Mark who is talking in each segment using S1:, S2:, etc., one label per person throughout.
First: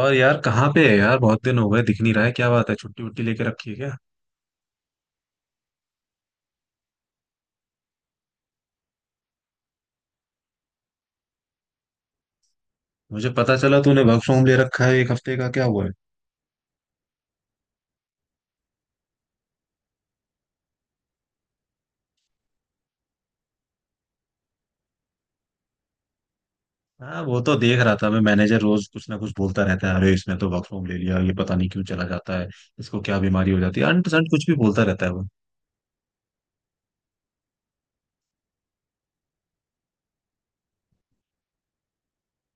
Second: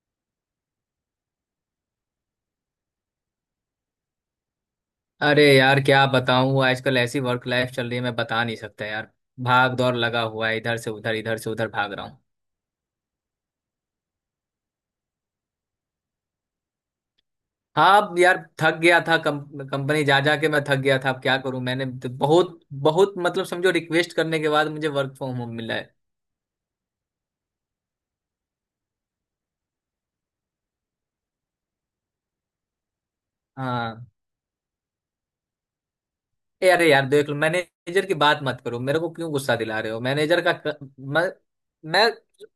S1: और यार कहाँ पे है यार? बहुत दिन हो गए, दिख नहीं रहा है। क्या बात है, छुट्टी वुट्टी लेके रखी है क्या?
S2: अरे यार क्या बताऊं, आजकल ऐसी वर्क लाइफ चल रही है, मैं बता नहीं सकता यार। भाग दौड़ लगा हुआ है, इधर से उधर भाग रहा हूँ।
S1: मुझे पता चला तूने वर्क फ्रॉम ले रखा है 1 हफ्ते का, क्या हुआ है?
S2: हाँ। अब यार थक गया था, कंपनी जा जा के मैं थक गया था। अब क्या करूं? मैंने तो बहुत बहुत मतलब समझो रिक्वेस्ट करने के बाद मुझे वर्क फ्रॉम होम मिला है।
S1: हाँ वो तो देख रहा था मैं। मैनेजर रोज कुछ ना कुछ बोलता रहता है, अरे इसने तो वर्क फ्रॉम ले लिया, ये पता नहीं क्यों चला जाता है। इसको क्या बीमारी हो जाती है,
S2: हाँ।
S1: अनपसंद कुछ भी बोलता रहता है वो।
S2: ए अरे यार देख लो, मैनेजर की बात मत करो, मेरे को क्यों गुस्सा दिला रहे हो? मैनेजर का मैं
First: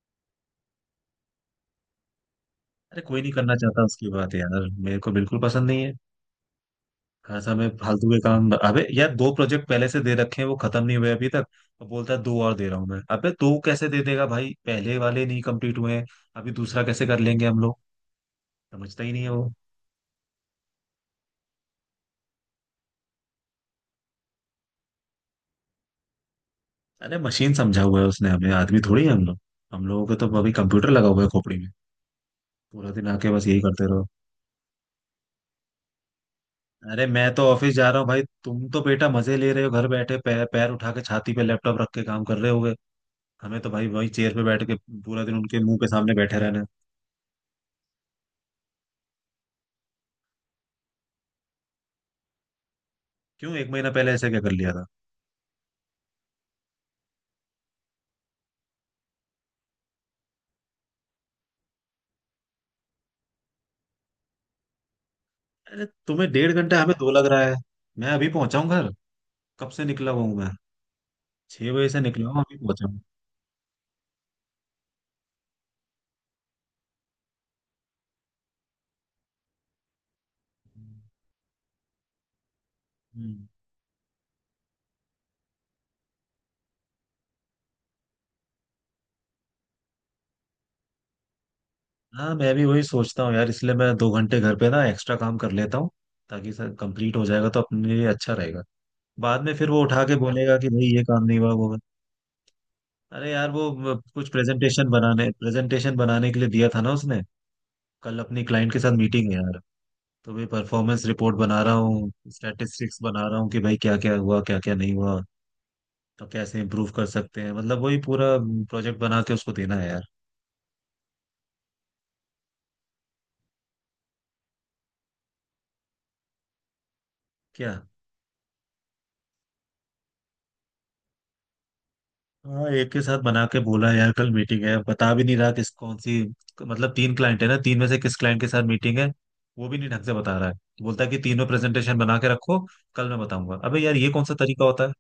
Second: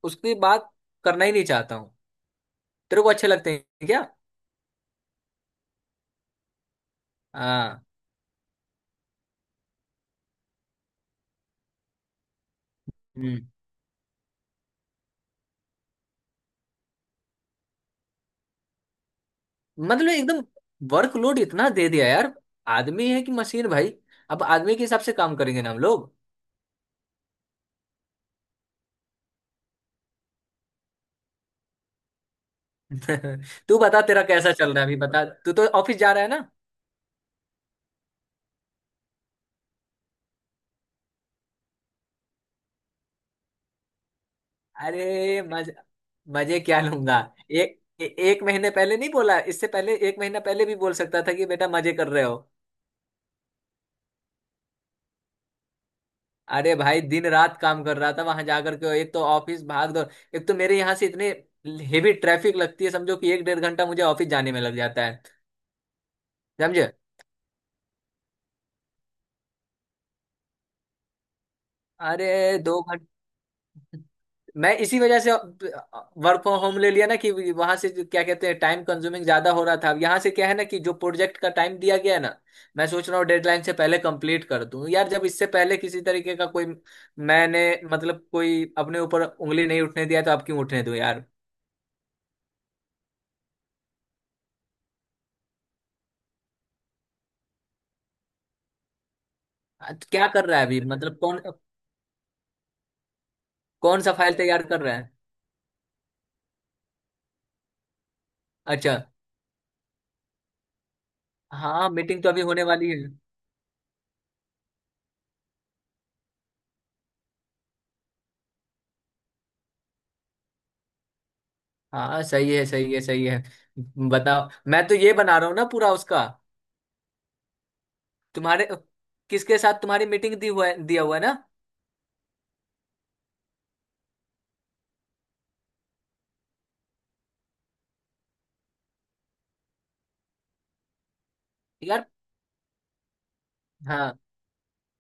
S2: उसकी बात करना ही नहीं चाहता हूँ।
S1: अरे
S2: तेरे को
S1: कोई
S2: अच्छे
S1: नहीं
S2: लगते
S1: करना चाहता
S2: हैं क्या?
S1: उसकी बात यार, मेरे को बिल्कुल पसंद नहीं है। खासा मैं
S2: हाँ।
S1: फालतू के काम। अबे यार, दो प्रोजेक्ट पहले से दे रखे हैं, वो खत्म नहीं हुए अभी तक। और बोलता है दो और दे रहा हूँ मैं। अबे दो कैसे दे देगा भाई, पहले वाले नहीं कंप्लीट हुए हैं, अभी दूसरा कैसे कर लेंगे हम लोग। समझता ही नहीं है वो।
S2: मतलब एकदम वर्कलोड इतना दे दिया यार। आदमी है कि मशीन भाई? अब आदमी के हिसाब से काम करेंगे ना हम लोग।
S1: अरे मशीन समझा हुआ है उसने हमें, आदमी थोड़ी है हम लोग। हम लोगों को तो अभी कंप्यूटर लगा हुआ है खोपड़ी में, पूरा दिन आके बस यही
S2: तू
S1: करते
S2: बता
S1: रहो।
S2: तेरा कैसा चल रहा है? अभी बता, तू तो ऑफिस जा रहा है ना?
S1: अरे मैं तो ऑफिस जा रहा हूँ भाई, तुम तो बेटा मजे ले रहे हो, घर बैठे पैर पैर उठा के छाती पे लैपटॉप रख के काम कर रहे होगे। हमें तो भाई वही चेयर पे बैठ के पूरा दिन
S2: अरे
S1: उनके
S2: मज
S1: मुंह के सामने बैठे रहना
S2: मजे
S1: है।
S2: क्या लूंगा? एक महीने पहले नहीं बोला? इससे पहले एक महीना पहले भी बोल सकता था कि बेटा मजे कर रहे हो।
S1: क्यों, एक महीना पहले ऐसे क्या कर लिया था?
S2: अरे भाई दिन रात काम कर रहा था वहां जाकर के। एक तो ऑफिस भाग दौड़, एक तो मेरे यहाँ से इतने हेवी ट्रैफिक लगती है, समझो कि एक 1.5 घंटा मुझे ऑफिस जाने में लग जाता है।
S1: अरे तुम्हें डेढ़ घंटा,
S2: समझे?
S1: हमें दो लग रहा है। मैं अभी पहुंचा हूँ घर। कब से निकला हुआ हूँ मैं, 6 बजे से
S2: अरे
S1: निकला हूँ, अभी
S2: दो
S1: पहुंचा हूँ।
S2: घंटे मैं इसी वजह से वर्क फ्रॉम होम ले लिया ना, कि वहां से जो क्या कहते हैं टाइम कंज्यूमिंग ज्यादा हो रहा था। अब यहाँ से क्या है ना, कि जो प्रोजेक्ट का टाइम दिया गया है ना, मैं सोच रहा हूँ
S1: हम्म।
S2: डेडलाइन से पहले कंप्लीट कर दूं यार। जब इससे पहले किसी तरीके का कोई, मैंने मतलब कोई अपने ऊपर उंगली नहीं उठने दिया, तो अब क्यों उठने दूं यार।
S1: हाँ मैं भी वही सोचता हूँ यार, इसलिए मैं 2 घंटे घर पे ना एक्स्ट्रा काम कर लेता हूँ, ताकि सर कंप्लीट हो जाएगा तो अपने लिए अच्छा रहेगा। बाद में फिर वो उठा के
S2: क्या कर
S1: बोलेगा
S2: रहा है
S1: कि
S2: अभी,
S1: भाई ये
S2: मतलब
S1: काम नहीं
S2: कौन?
S1: हुआ वो हुआ। अरे यार वो
S2: कौन सा
S1: कुछ
S2: फाइल तैयार कर
S1: प्रेजेंटेशन
S2: रहा है?
S1: बनाने प्रेजेंटेशन बनाने के लिए दिया था ना उसने। कल अपनी क्लाइंट के साथ
S2: अच्छा।
S1: मीटिंग है यार। तो भाई परफॉर्मेंस रिपोर्ट बना रहा
S2: हाँ
S1: हूँ,
S2: मीटिंग तो अभी होने वाली
S1: स्टैटिस्टिक्स
S2: है।
S1: बना रहा हूँ कि भाई क्या क्या हुआ क्या क्या नहीं हुआ, तो कैसे इम्प्रूव कर सकते हैं। मतलब वही पूरा प्रोजेक्ट बना के उसको देना है यार।
S2: हाँ सही है सही है सही है। बताओ मैं तो ये बना रहा हूँ ना पूरा उसका।
S1: क्या?
S2: तुम्हारे किसके साथ तुम्हारी मीटिंग दी हुआ है, दिया हुआ है ना?
S1: हाँ एक के साथ बना के बोला यार कल मीटिंग है, बता भी नहीं रहा किस, कौन सी। मतलब तीन क्लाइंट है ना, तीन में से किस क्लाइंट के साथ मीटिंग है वो भी नहीं ढंग से बता रहा है। बोलता है कि तीनों प्रेजेंटेशन
S2: यार।
S1: बना के रखो, कल मैं बताऊंगा। अबे यार ये
S2: हाँ
S1: कौन सा तरीका होता है?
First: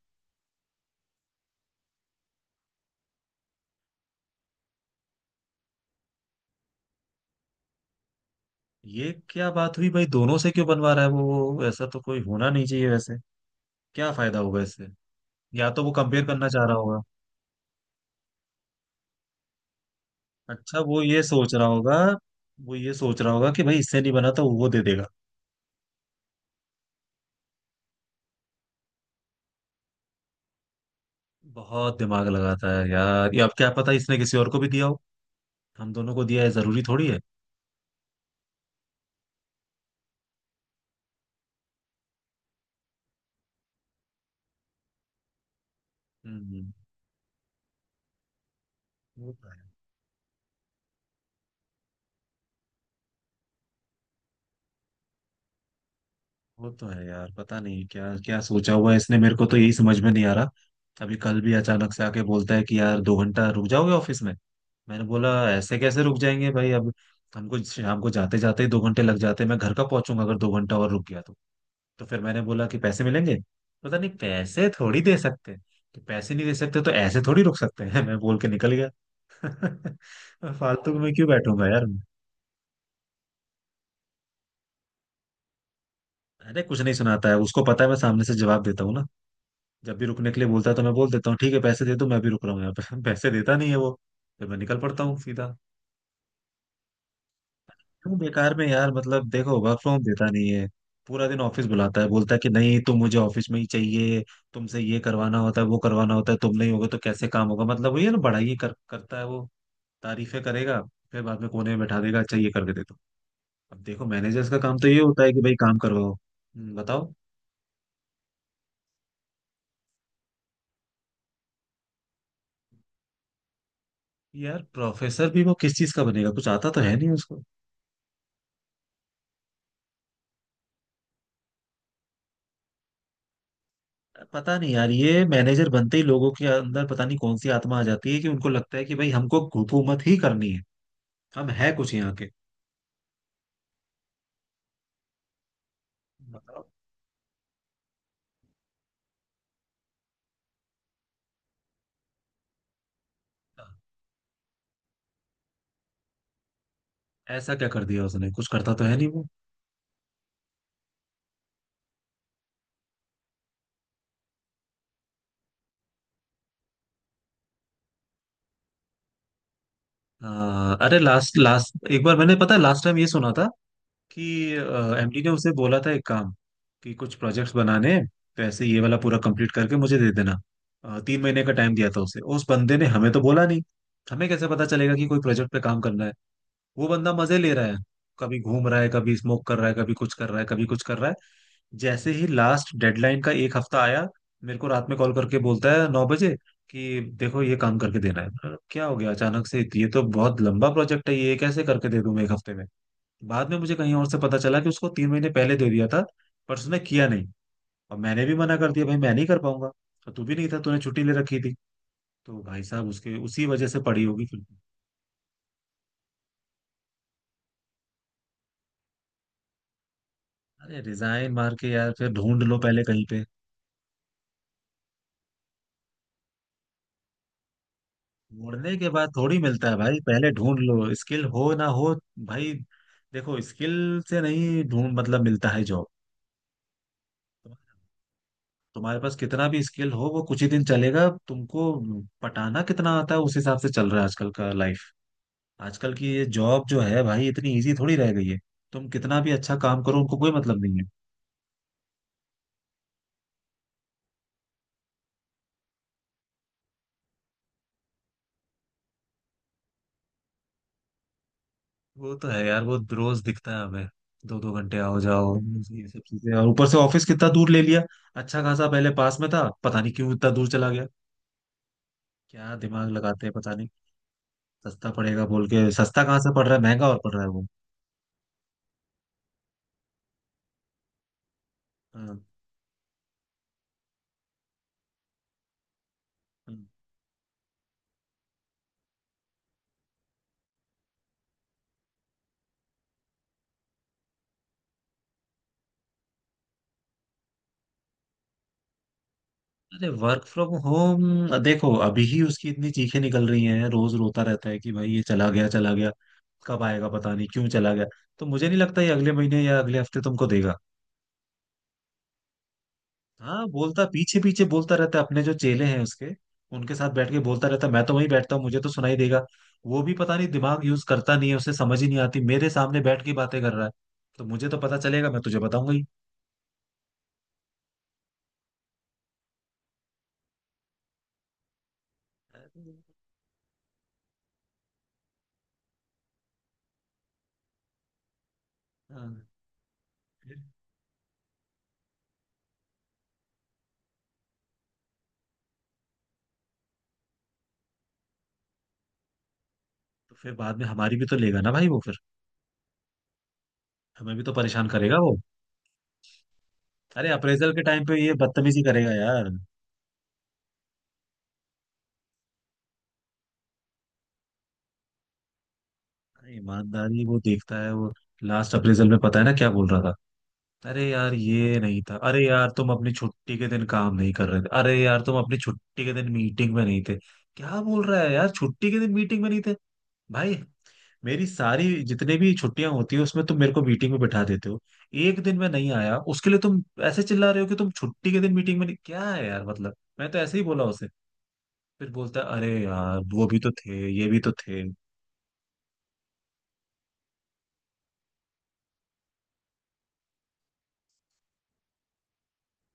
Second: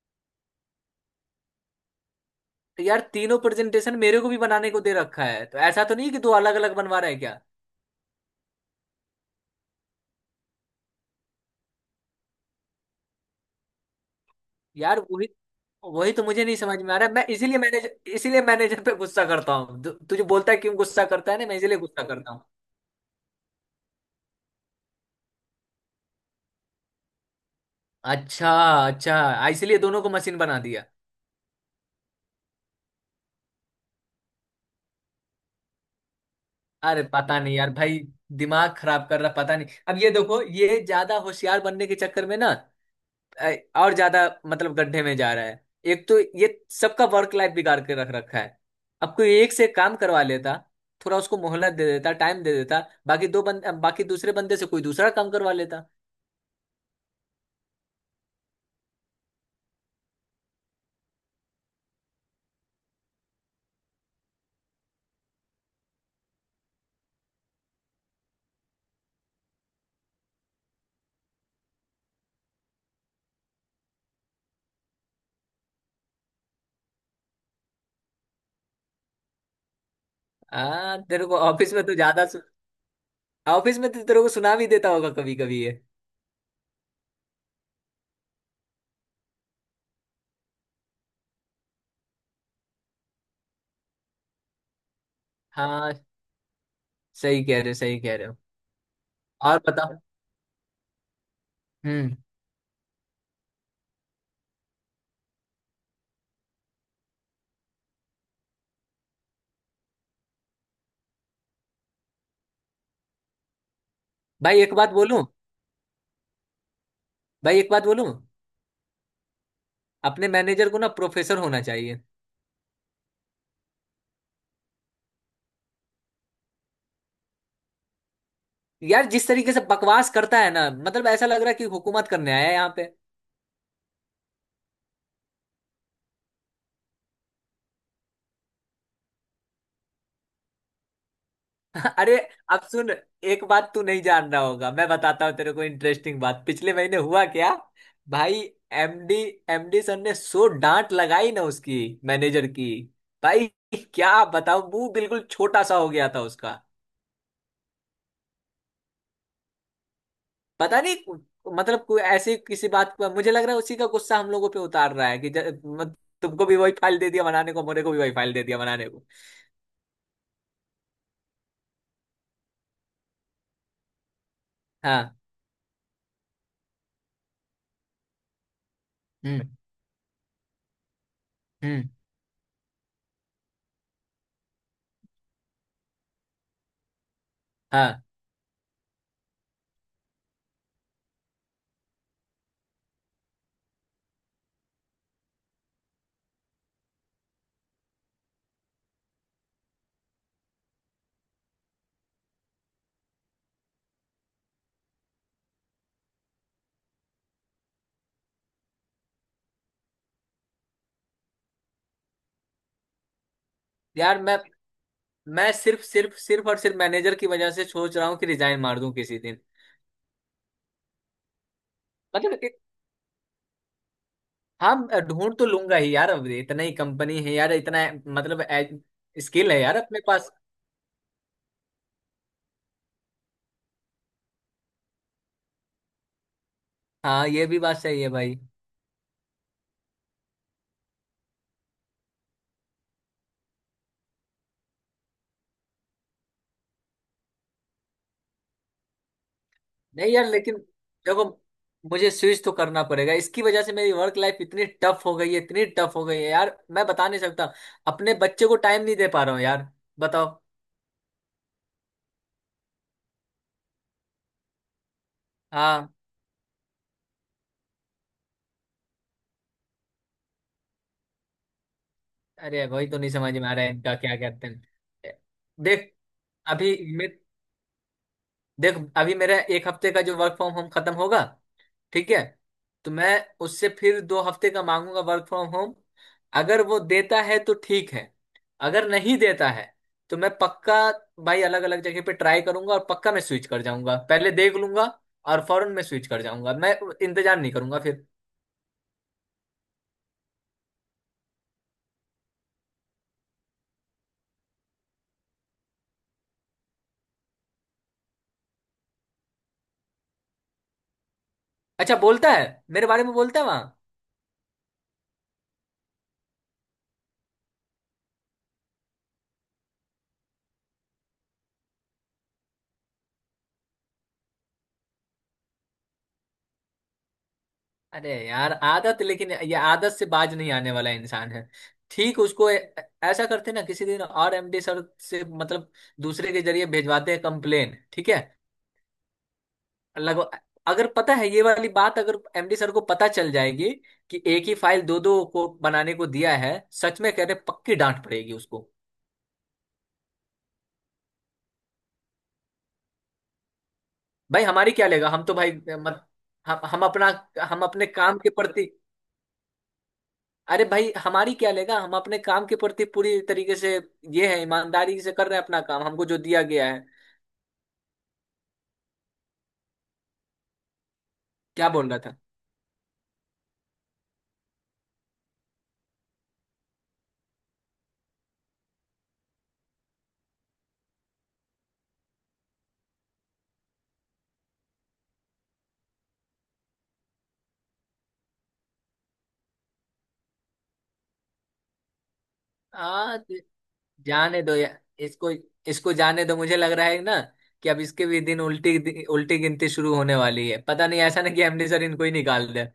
S2: तो यार तीनों प्रेजेंटेशन मेरे को भी बनाने को दे रखा है। तो ऐसा तो नहीं कि दो अलग अलग बनवा रहा है क्या?
S1: ये क्या बात हुई भाई, दोनों से क्यों बनवा रहा है वो, ऐसा तो कोई होना नहीं चाहिए वैसे। क्या फायदा होगा इससे।
S2: यार वही।
S1: या तो वो
S2: वही तो
S1: कंपेयर
S2: मुझे
S1: करना
S2: नहीं
S1: चाह रहा
S2: समझ में आ
S1: होगा।
S2: रहा है। मैं इसीलिए मैनेजर, इसीलिए मैनेजर पे गुस्सा करता हूँ। तुझे बोलता है क्यों
S1: अच्छा वो
S2: गुस्सा
S1: ये
S2: करता है ना,
S1: सोच
S2: मैं
S1: रहा
S2: इसीलिए
S1: होगा,
S2: गुस्सा करता हूँ।
S1: वो ये सोच रहा होगा कि भाई इससे नहीं बना तो वो दे देगा।
S2: अच्छा। अच्छा इसलिए दोनों को मशीन बना दिया।
S1: बहुत दिमाग लगाता है यार ये, अब क्या पता इसने किसी और को भी दिया हो, हम दोनों को दिया है जरूरी
S2: अरे
S1: थोड़ी है।
S2: पता नहीं यार भाई, दिमाग खराब कर रहा, पता नहीं। अब ये देखो, ये ज्यादा होशियार बनने के चक्कर में ना अ, और ज्यादा मतलब गड्ढे में जा रहा है। एक तो ये
S1: हम्म,
S2: सबका वर्क लाइफ बिगाड़ के रख रखा है। अब
S1: वो
S2: कोई
S1: तो
S2: एक से
S1: है।
S2: काम करवा लेता, थोड़ा उसको मोहलत दे देता, टाइम दे देता, बाकी दूसरे बंदे से कोई दूसरा काम करवा लेता।
S1: वो तो है यार, पता नहीं क्या क्या सोचा हुआ है इसने, मेरे को तो यही समझ में नहीं आ रहा। अभी कल भी अचानक से आके बोलता है कि यार 2 घंटा रुक जाओगे ऑफिस में। मैंने बोला ऐसे कैसे रुक जाएंगे भाई, अब हमको शाम को जाते जाते ही 2 घंटे लग जाते हैं, मैं घर का पहुंचूंगा अगर 2 घंटा और रुक गया तो। तो फिर मैंने बोला कि पैसे मिलेंगे? पता नहीं, पैसे थोड़ी दे सकते हैं। कि पैसे नहीं दे सकते तो ऐसे थोड़ी रुक सकते हैं। मैं बोल के निकल गया।
S2: आ
S1: फालतू में
S2: तेरे
S1: क्यों
S2: को
S1: बैठूंगा
S2: ऑफिस में
S1: यार।
S2: तो ज्यादा सु... ऑफिस में तो तेरे को सुना भी देता होगा कभी कभी ये।
S1: अरे कुछ नहीं सुनाता है, उसको पता है मैं सामने से जवाब देता हूँ ना। जब भी रुकने के लिए बोलता है तो मैं बोल देता हूँ ठीक है पैसे दे दो मैं भी रुक रहा हूँ यहाँ पे। पैसे देता नहीं है वो, फिर मैं निकल पड़ता हूँ सीधा।
S2: हाँ सही कह रहे हो सही कह
S1: क्यों
S2: रहे हो।
S1: बेकार में यार, मतलब देखो
S2: और
S1: वर्क
S2: बताओ।
S1: फ्रॉम देता नहीं है, पूरा दिन ऑफिस बुलाता है,
S2: हम्म।
S1: बोलता है कि नहीं तुम मुझे ऑफिस में ही चाहिए। तुमसे ये करवाना होता है वो करवाना होता है, तुम नहीं होगे तो कैसे काम होगा। मतलब वही है ना, बड़ाई करता है वो, तारीफें करेगा, फिर बाद में कोने में बैठा देगा अच्छा ये करके दे दो। अब देखो मैनेजर्स का
S2: भाई एक
S1: काम तो
S2: बात
S1: ये होता
S2: बोलूं?
S1: है कि भाई काम करवाओ। बताओ।
S2: भाई एक बात बोलूं? अपने मैनेजर को ना प्रोफेसर होना चाहिए।
S1: यार प्रोफेसर भी वो किस चीज का बनेगा, कुछ आता तो है नहीं उसको।
S2: यार जिस तरीके से बकवास करता है ना, मतलब ऐसा लग रहा है कि हुकूमत करने आया है यहाँ पे।
S1: पता नहीं यार ये मैनेजर बनते ही लोगों के अंदर पता नहीं कौन सी आत्मा आ जाती है कि उनको लगता है कि भाई हमको हुकूमत ही करनी है, हम है कुछ यहाँ
S2: अरे
S1: के।
S2: अब सुन। एक बात तू नहीं जान रहा होगा, मैं बताता हूँ तेरे को, इंटरेस्टिंग बात,
S1: मतलब
S2: पिछले महीने हुआ क्या? भाई एमडी एमडी सर ने सो डांट लगाई ना उसकी, मैनेजर की। भाई क्या बताऊं, मुंह बिल्कुल छोटा सा हो गया था उसका।
S1: ऐसा क्या कर दिया उसने, कुछ करता तो है नहीं वो।
S2: पता नहीं, मतलब कोई ऐसी किसी बात पर मुझे लग रहा है उसी का गुस्सा हम लोगों पे उतार रहा है, कि तुमको भी वही फाइल दे दिया बनाने को, मेरे को भी वही फाइल दे दिया बनाने को।
S1: अरे लास्ट लास्ट एक बार मैंने, पता है लास्ट टाइम ये सुना था कि
S2: हाँ।
S1: एमडी ने उसे बोला था एक काम, कि कुछ प्रोजेक्ट्स बनाने हैं, वैसे ये वाला पूरा
S2: हम्म।
S1: कंप्लीट करके मुझे दे देना। 3 महीने का टाइम
S2: हम्म।
S1: दिया था उसे, उस बंदे ने हमें तो बोला नहीं। हमें कैसे पता चलेगा कि कोई प्रोजेक्ट पे काम करना है? वो बंदा मजे ले रहा है,
S2: हाँ।
S1: कभी घूम रहा है कभी स्मोक कर रहा है कभी कुछ कर रहा है कभी कुछ कर रहा है। जैसे ही लास्ट डेडलाइन का 1 हफ्ता आया, मेरे को रात में कॉल करके बोलता है 9 बजे, कि देखो ये काम करके देना है। मैंने कहा, क्या हो गया अचानक से, ये तो बहुत लंबा प्रोजेक्ट है, ये कैसे करके दे दूं मैं 1 हफ्ते में। बाद में मुझे कहीं और से पता चला कि उसको 3 महीने पहले दे दिया था, पर उसने किया नहीं, और मैंने भी मना कर दिया भाई मैं नहीं कर पाऊंगा, और तू भी नहीं था, तूने छुट्टी ले रखी थी, तो भाई साहब उसके उसी वजह से पड़ी
S2: यार
S1: होगी
S2: मैं
S1: फिर।
S2: मैं सिर्फ सिर्फ सिर्फ और सिर्फ मैनेजर की वजह से सोच रहा हूँ कि रिजाइन मार दूं किसी दिन।
S1: अरे रिजाइन मार के यार फिर
S2: मतलब
S1: ढूंढ
S2: कि।
S1: लो पहले कहीं पे।
S2: हाँ। ढूंढ तो लूंगा ही यार। अब इतना ही कंपनी है यार, इतना मतलब
S1: ढूंढने के बाद थोड़ी
S2: स्किल है
S1: मिलता है
S2: यार
S1: भाई,
S2: अपने
S1: पहले
S2: पास।
S1: ढूंढ लो, स्किल हो ना हो। भाई देखो स्किल से नहीं ढूंढ मतलब मिलता है जॉब।
S2: हाँ ये भी बात सही है भाई।
S1: तुम्हारे पास कितना भी स्किल हो वो कुछ ही दिन चलेगा तुमको। पटाना कितना आता है उस हिसाब से चल रहा है आजकल का लाइफ। आजकल की ये जॉब जो है भाई इतनी इजी थोड़ी रह गई है, तुम कितना भी अच्छा काम करो
S2: नहीं
S1: उनको
S2: यार
S1: कोई
S2: लेकिन
S1: मतलब नहीं है।
S2: देखो, मुझे स्विच तो करना पड़ेगा। इसकी वजह से मेरी वर्क लाइफ इतनी टफ हो गई है, इतनी टफ हो गई है यार, मैं बता नहीं सकता। अपने बच्चे को टाइम नहीं दे पा रहा हूँ यार। बताओ।
S1: वो तो है यार, वो रोज दिखता है हमें। दो दो घंटे आओ जाओ, ये
S2: हाँ।
S1: सब चीजें, और ऊपर से ऑफिस कितना दूर ले लिया। अच्छा खासा पहले पास में था, पता नहीं क्यों इतना दूर चला गया। क्या
S2: अरे वही
S1: दिमाग
S2: तो नहीं
S1: लगाते हैं
S2: समझ में आ
S1: पता
S2: रहा
S1: नहीं।
S2: है इनका, क्या कहते
S1: सस्ता
S2: हैं।
S1: पड़ेगा बोल के,
S2: देख
S1: सस्ता कहाँ से पड़ रहा है,
S2: अभी
S1: महंगा और
S2: मैं
S1: पड़ रहा है वो।
S2: देख, अभी मेरा एक हफ्ते का जो वर्क फ्रॉम होम खत्म होगा ठीक है, तो मैं उससे फिर 2 हफ्ते का मांगूंगा वर्क फ्रॉम होम।
S1: हाँ।
S2: अगर वो देता है तो ठीक है, अगर नहीं देता है तो मैं पक्का, भाई अलग अलग जगह पे ट्राई करूंगा और पक्का मैं स्विच कर जाऊंगा, पहले देख लूंगा और फौरन मैं स्विच कर जाऊंगा, मैं इंतजार नहीं करूंगा फिर।
S1: अरे वर्क फ्रॉम होम देखो अभी ही उसकी इतनी चीखें निकल रही हैं, रोज रोता रहता है कि भाई ये चला गया चला गया, कब आएगा, पता नहीं क्यों चला गया। तो मुझे नहीं लगता ये अगले महीने या अगले हफ्ते तुमको देगा।
S2: अच्छा बोलता है? मेरे बारे में बोलता
S1: हाँ
S2: है वहां?
S1: बोलता, पीछे पीछे बोलता रहता है, अपने जो चेले हैं उसके, उनके साथ बैठ के बोलता रहता है। मैं तो वहीं बैठता हूँ, मुझे तो सुनाई देगा। वो भी पता नहीं दिमाग यूज करता नहीं है, उसे समझ ही नहीं आती मेरे सामने बैठ के बातें कर रहा है। तो मुझे तो पता चलेगा, मैं तुझे बताऊंगा ही।
S2: अरे यार आदत, लेकिन ये आदत से बाज नहीं आने वाला इंसान है। ठीक उसको ऐसा करते ना किसी दिन, और एमडी सर से मतलब दूसरे के जरिए भेजवाते हैं कंप्लेन ठीक है।
S1: हाँ,
S2: लग
S1: फिर-
S2: अगर पता है ये वाली बात, अगर एमडी सर को पता चल जाएगी कि एक ही फाइल दो दो को बनाने को दिया है, सच में कह रहे पक्की डांट पड़ेगी उसको।
S1: तो फिर बाद में हमारी भी तो लेगा ना भाई वो फिर, हमें भी तो
S2: भाई
S1: परेशान
S2: हमारी क्या
S1: करेगा
S2: लेगा?
S1: वो।
S2: हम तो भाई मत, हम अपना,
S1: अरे अप्रेजल के
S2: हम
S1: टाइम
S2: अपने
S1: पे ये
S2: काम के
S1: बदतमीजी
S2: प्रति।
S1: करेगा यार।
S2: अरे भाई हमारी क्या लेगा, हम अपने काम के प्रति पूरी तरीके से ये है, ईमानदारी से कर रहे हैं अपना काम हमको जो
S1: अरे
S2: दिया गया है।
S1: ईमानदारी वो देखता है वो। लास्ट अप्रेजल में पता है ना क्या बोल रहा था? अरे यार ये
S2: क्या
S1: नहीं
S2: बोल
S1: था,
S2: रहा था।
S1: अरे यार तुम अपनी छुट्टी के दिन काम नहीं कर रहे थे, अरे यार तुम अपनी छुट्टी के दिन मीटिंग में नहीं थे। क्या बोल रहा है यार, छुट्टी के दिन मीटिंग में नहीं थे। भाई मेरी सारी जितने भी छुट्टियां होती है उसमें तुम मेरे को मीटिंग में बिठा देते हो, एक दिन मैं नहीं आया उसके लिए तुम ऐसे चिल्ला रहे हो कि तुम छुट्टी के दिन मीटिंग में नहीं, क्या है यार। मतलब मैं तो ऐसे ही बोला उसे, फिर बोलता है अरे यार
S2: आ,
S1: वो भी तो थे ये भी तो
S2: जाने दो
S1: थे।
S2: यार, इसको, इसको जाने दो। मुझे लग रहा है ना कि अब इसके भी दिन उल्टी उल्टी गिनती शुरू होने वाली है। पता नहीं, ऐसा नहीं कि एमडी सर इनको ही निकाल दे।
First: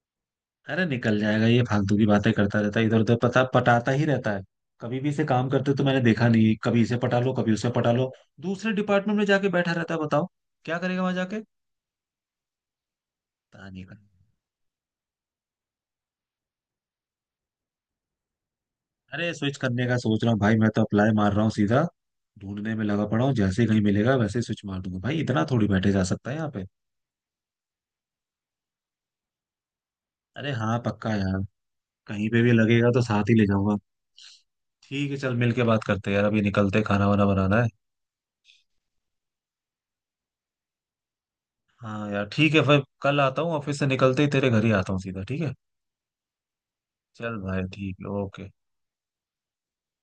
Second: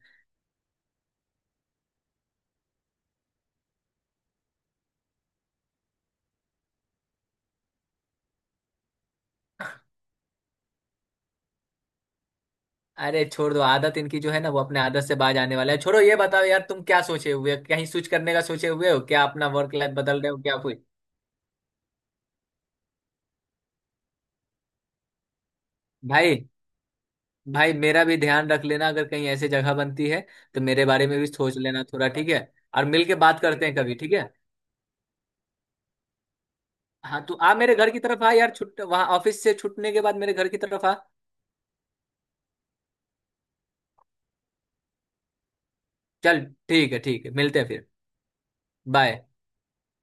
S1: अरे निकल जाएगा ये, फालतू की बातें करता रहता है, इधर उधर पता पटाता ही रहता है। कभी भी इसे काम करते तो मैंने देखा नहीं, कभी इसे पटा लो कभी उसे पटा लो, दूसरे डिपार्टमेंट में जाके बैठा रहता है। बताओ क्या करेगा वहां जाके।
S2: अरे छोड़ दो
S1: पता नहीं कर।
S2: आदत इनकी, जो है ना वो अपने आदत से बाज आने वाला है। छोड़ो ये बताओ यार, तुम क्या सोचे हुए हो? कहीं स्विच करने का सोचे हुए हो क्या?
S1: अरे
S2: अपना
S1: स्विच
S2: वर्क
S1: करने
S2: लाइफ
S1: का
S2: बदल
S1: सोच रहा
S2: रहे हो
S1: हूँ भाई,
S2: क्या
S1: मैं तो
S2: कोई?
S1: अप्लाई मार रहा हूँ सीधा, ढूंढने में लगा पड़ा हूँ, जैसे ही कहीं मिलेगा वैसे ही स्विच मार दूंगा भाई, इतना थोड़ी बैठे जा सकता है
S2: भाई
S1: यहाँ पे।
S2: भाई मेरा भी ध्यान रख लेना, अगर कहीं ऐसी जगह बनती है
S1: अरे
S2: तो
S1: हाँ
S2: मेरे बारे
S1: पक्का
S2: में भी
S1: यार,
S2: सोच लेना थोड़ा,
S1: कहीं
S2: ठीक है।
S1: पे भी
S2: और
S1: लगेगा तो
S2: मिल के
S1: साथ ही
S2: बात
S1: ले
S2: करते हैं
S1: जाऊंगा।
S2: कभी, ठीक है।
S1: ठीक है चल मिल के बात करते हैं यार, अभी निकलते हैं, खाना
S2: हाँ
S1: वाना
S2: तू आ,
S1: बनाना है।
S2: मेरे घर की तरफ आ यार। छुट वहाँ ऑफिस से छुटने के बाद मेरे घर की तरफ आ।
S1: हाँ यार ठीक है, फिर कल आता हूँ ऑफिस से निकलते ही तेरे घर ही आता हूँ सीधा। ठीक है,
S2: चल ठीक है ठीक है,
S1: चल
S2: मिलते
S1: भाई
S2: हैं फिर।
S1: ठीक है, ओके।
S2: बाय।